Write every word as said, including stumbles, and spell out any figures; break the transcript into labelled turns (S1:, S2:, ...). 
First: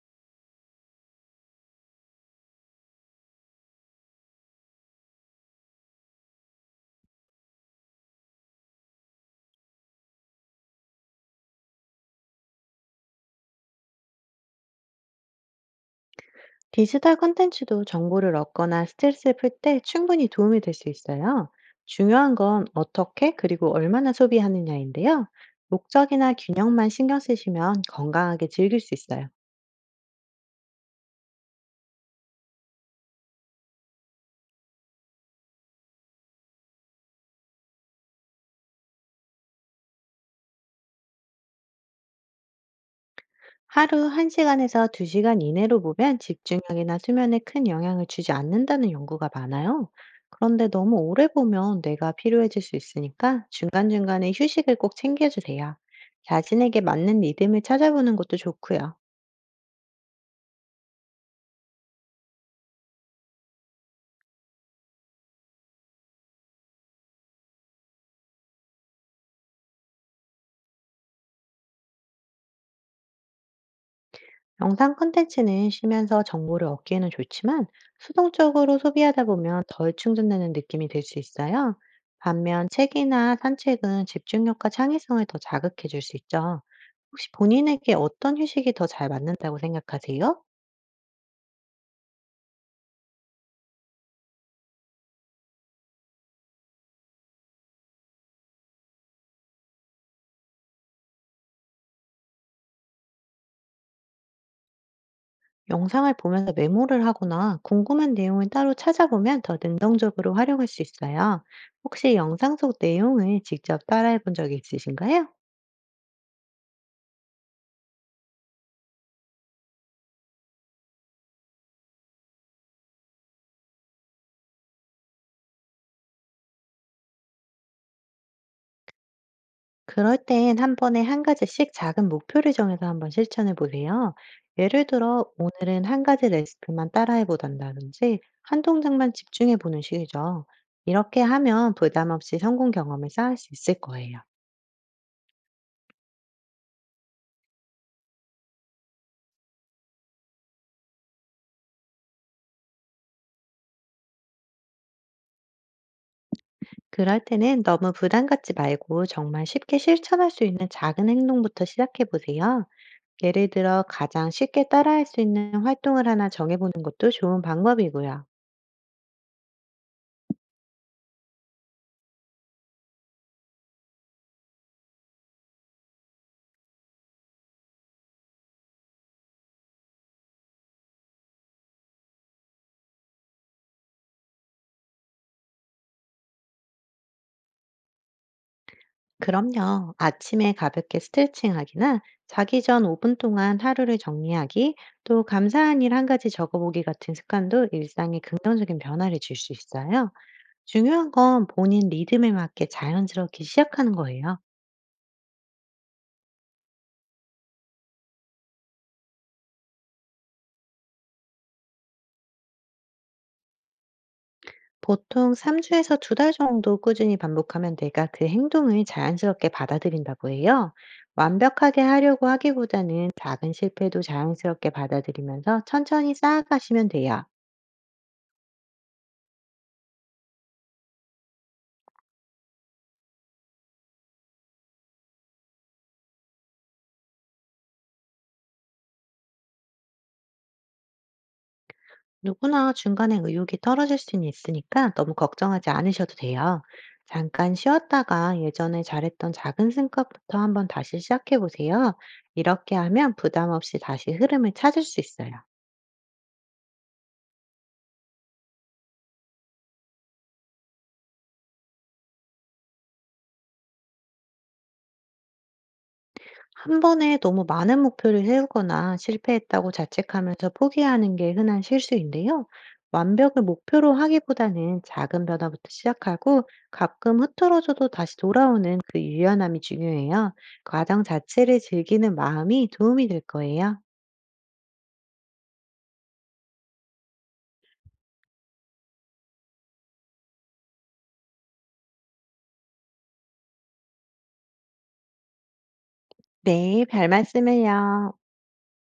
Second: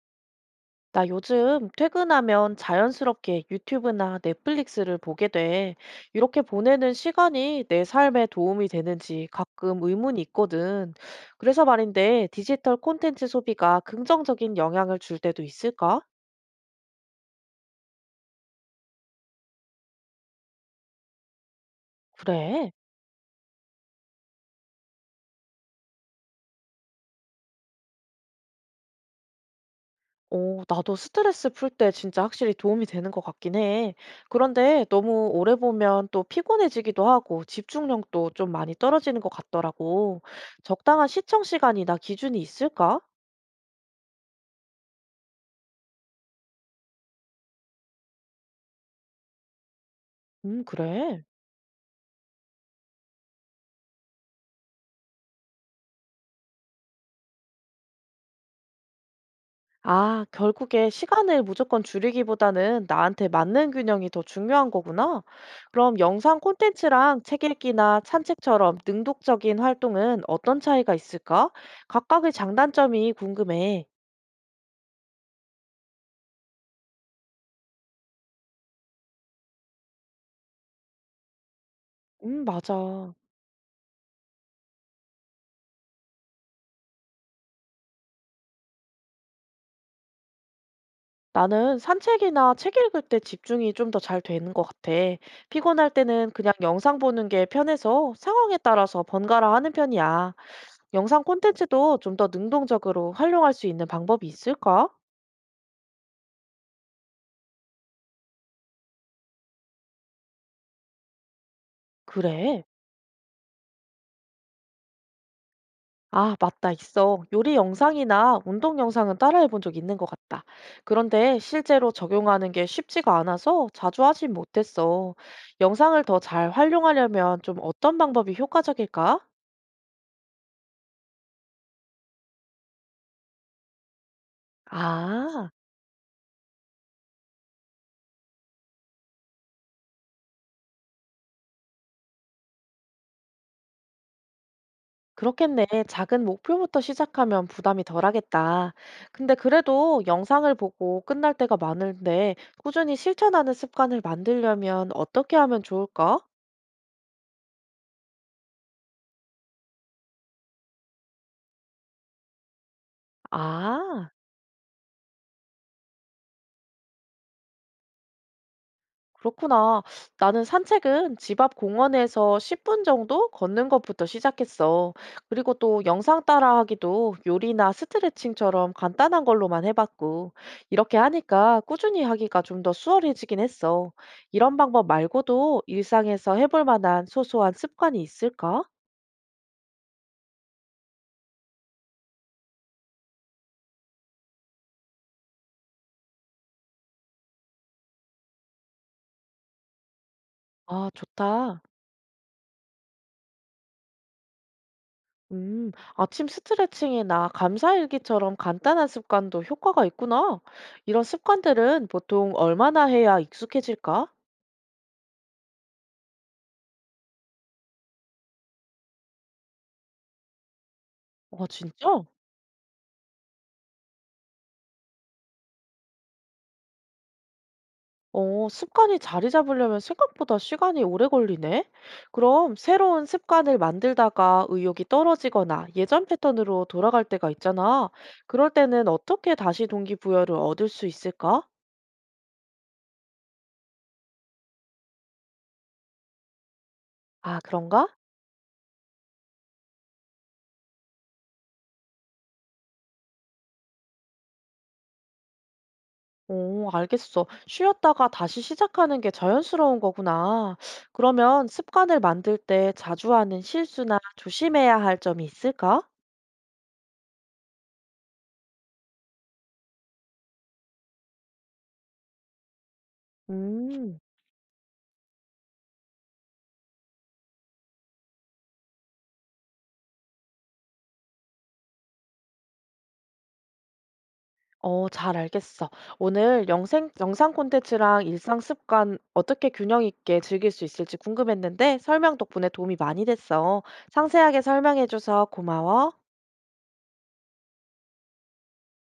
S1: 나 요즘 퇴근하면 자연스럽게 유튜브나 넷플릭스를 보게 돼. 이렇게 보내는 시간이 내 삶에 도움이 되는지 가끔 의문이 있거든. 그래서 말인데, 디지털 콘텐츠 소비가 긍정적인 영향을 줄 때도 있을까?
S2: 디지털 콘텐츠도 정보를 얻거나 스트레스를 풀 때 충분히 도움이 될 수 있어요. 중요한 건
S1: 그래.
S2: 어떻게 그리고 얼마나 소비하느냐인데요. 목적이나 균형만 신경 쓰시면 건강하게 즐길 수 있어요.
S1: 어, 나도 스트레스 풀 때 진짜 확실히 도움이 되는 것 같긴 해. 그런데 너무 오래 보면 또 피곤해지기도 하고 집중력도 좀 많이 떨어지는 것 같더라고. 적당한 시청 시간이나 기준이 있을까?
S2: 하루 한 시간에서 두 시간 이내로 보면 집중력이나 수면에 큰 영향을 주지 않는다는 연구가 많아요.
S1: 음,
S2: 그런데 너무
S1: 그래.
S2: 오래 보면 뇌가 피로해질 수 있으니까 중간중간에 휴식을 꼭 챙겨주세요. 자신에게 맞는 리듬을 찾아보는 것도 좋고요.
S1: 아, 결국에 시간을 무조건 줄이기보다는 나한테 맞는 균형이 더 중요한 거구나. 그럼 영상 콘텐츠랑 책 읽기나 산책처럼 능동적인 활동은 어떤 차이가 있을까? 각각의 장단점이 궁금해.
S2: 영상 콘텐츠는 쉬면서 정보를 얻기에는 좋지만 수동적으로 소비하다 보면 덜 충전되는 느낌이 들 수 있어요.
S1: 음,
S2: 반면
S1: 맞아.
S2: 책이나 산책은 집중력과 창의성을 더 자극해 줄 수 있죠. 혹시 본인에게 어떤 휴식이 더 잘 맞는다고 생각하세요?
S1: 나는 산책이나 책 읽을 때 집중이 좀 더 잘 되는 것 같아. 피곤할 때는 그냥 영상 보는 게 편해서 상황에 따라서 번갈아 하는 편이야. 영상 콘텐츠도 좀 더 능동적으로 활용할 수 있는 방법이 있을까?
S2: 영상을 보면서 메모를 하거나 궁금한 내용을 따로 찾아보면 더 능동적으로 활용할 수 있어요. 혹시 영상
S1: 그래.
S2: 속 내용을 직접 따라해 본 적이 있으신가요?
S1: 아, 맞다, 있어. 요리 영상이나 운동 영상은 따라해 본 적 있는 것 같다. 그런데 실제로 적용하는 게 쉽지가 않아서 자주 하진 못했어. 영상을 더 잘 활용하려면 좀 어떤 방법이 효과적일까?
S2: 그럴 땐 한 번에 한 가지씩 작은 목표를 정해서 한번 실천해 보세요. 예를 들어,
S1: 아,
S2: 오늘은 한 가지 레시피만 따라해 보단다든지 한 동작만 집중해 보는 식이죠. 이렇게 하면 부담 없이 성공 경험을 쌓을 수 있을 거예요.
S1: 그렇겠네. 작은 목표부터 시작하면 부담이 덜하겠다. 근데 그래도 영상을 보고 끝날 때가 많은데 꾸준히 실천하는 습관을 만들려면 어떻게 하면 좋을까?
S2: 그럴 때는 너무 부담 갖지 말고 정말 쉽게 실천할 수 있는 작은 행동부터 시작해 보세요. 예를 들어,
S1: 아.
S2: 가장 쉽게 따라할 수 있는 활동을 하나 정해보는 것도 좋은 방법이고요.
S1: 그렇구나. 나는 산책은 집 앞 공원에서 십 분 정도 걷는 것부터 시작했어. 그리고 또 영상 따라하기도 요리나 스트레칭처럼 간단한 걸로만 해봤고, 이렇게 하니까 꾸준히 하기가 좀 더 수월해지긴 했어. 이런 방법 말고도 일상에서 해볼 만한 소소한 습관이 있을까?
S2: 그럼요. 아침에 가볍게 스트레칭하기나 자기 전 오 분 동안 하루를 정리하기, 또 감사한 일 한 가지 적어보기 같은 습관도 일상에 긍정적인 변화를 줄 수 있어요.
S1: 아,
S2: 중요한 건
S1: 좋다.
S2: 본인 리듬에 맞게 자연스럽게 시작하는 거예요.
S1: 음, 아침 스트레칭이나 감사일기처럼 간단한 습관도 효과가 있구나. 이런 습관들은 보통 얼마나 해야 익숙해질까?
S2: 보통 삼 주에서 두 달 정도 꾸준히 반복하면 내가 그 행동을 자연스럽게 받아들인다고 해요.
S1: 와,
S2: 완벽하게
S1: 진짜?
S2: 하려고 하기보다는 작은 실패도 자연스럽게 받아들이면서 천천히 쌓아가시면 돼요.
S1: 어, 습관이 자리 잡으려면 생각보다 시간이 오래 걸리네? 그럼 새로운 습관을 만들다가 의욕이 떨어지거나 예전 패턴으로 돌아갈 때가 있잖아. 그럴 때는 어떻게 다시 동기부여를 얻을 수 있을까?
S2: 누구나 중간에 의욕이 떨어질 수는 있으니까 너무 걱정하지 않으셔도 돼요.
S1: 아,
S2: 잠깐
S1: 그런가?
S2: 쉬었다가 예전에 잘했던 작은 승급부터 한번 다시 시작해 보세요. 이렇게 하면 부담 없이 다시 흐름을 찾을 수 있어요.
S1: 오, 알겠어. 쉬었다가 다시 시작하는 게 자연스러운 거구나. 그러면 습관을 만들 때 자주 하는 실수나 조심해야 할 점이 있을까?
S2: 한 번에 너무 많은 목표를 세우거나 실패했다고 자책하면서 포기하는 게 흔한 실수인데요. 완벽을 목표로
S1: 음.
S2: 하기보다는 작은 변화부터 시작하고 가끔 흐트러져도 다시 돌아오는 그 유연함이 중요해요. 과정 자체를 즐기는 마음이 도움이 될 거예요.
S1: 어, 잘 알겠어. 오늘 영생, 영상 콘텐츠랑 일상 습관 어떻게 균형 있게 즐길 수 있을지 궁금했는데 설명 덕분에 도움이 많이 됐어. 상세하게 설명해줘서 고마워.
S2: 네, 별 말씀을요.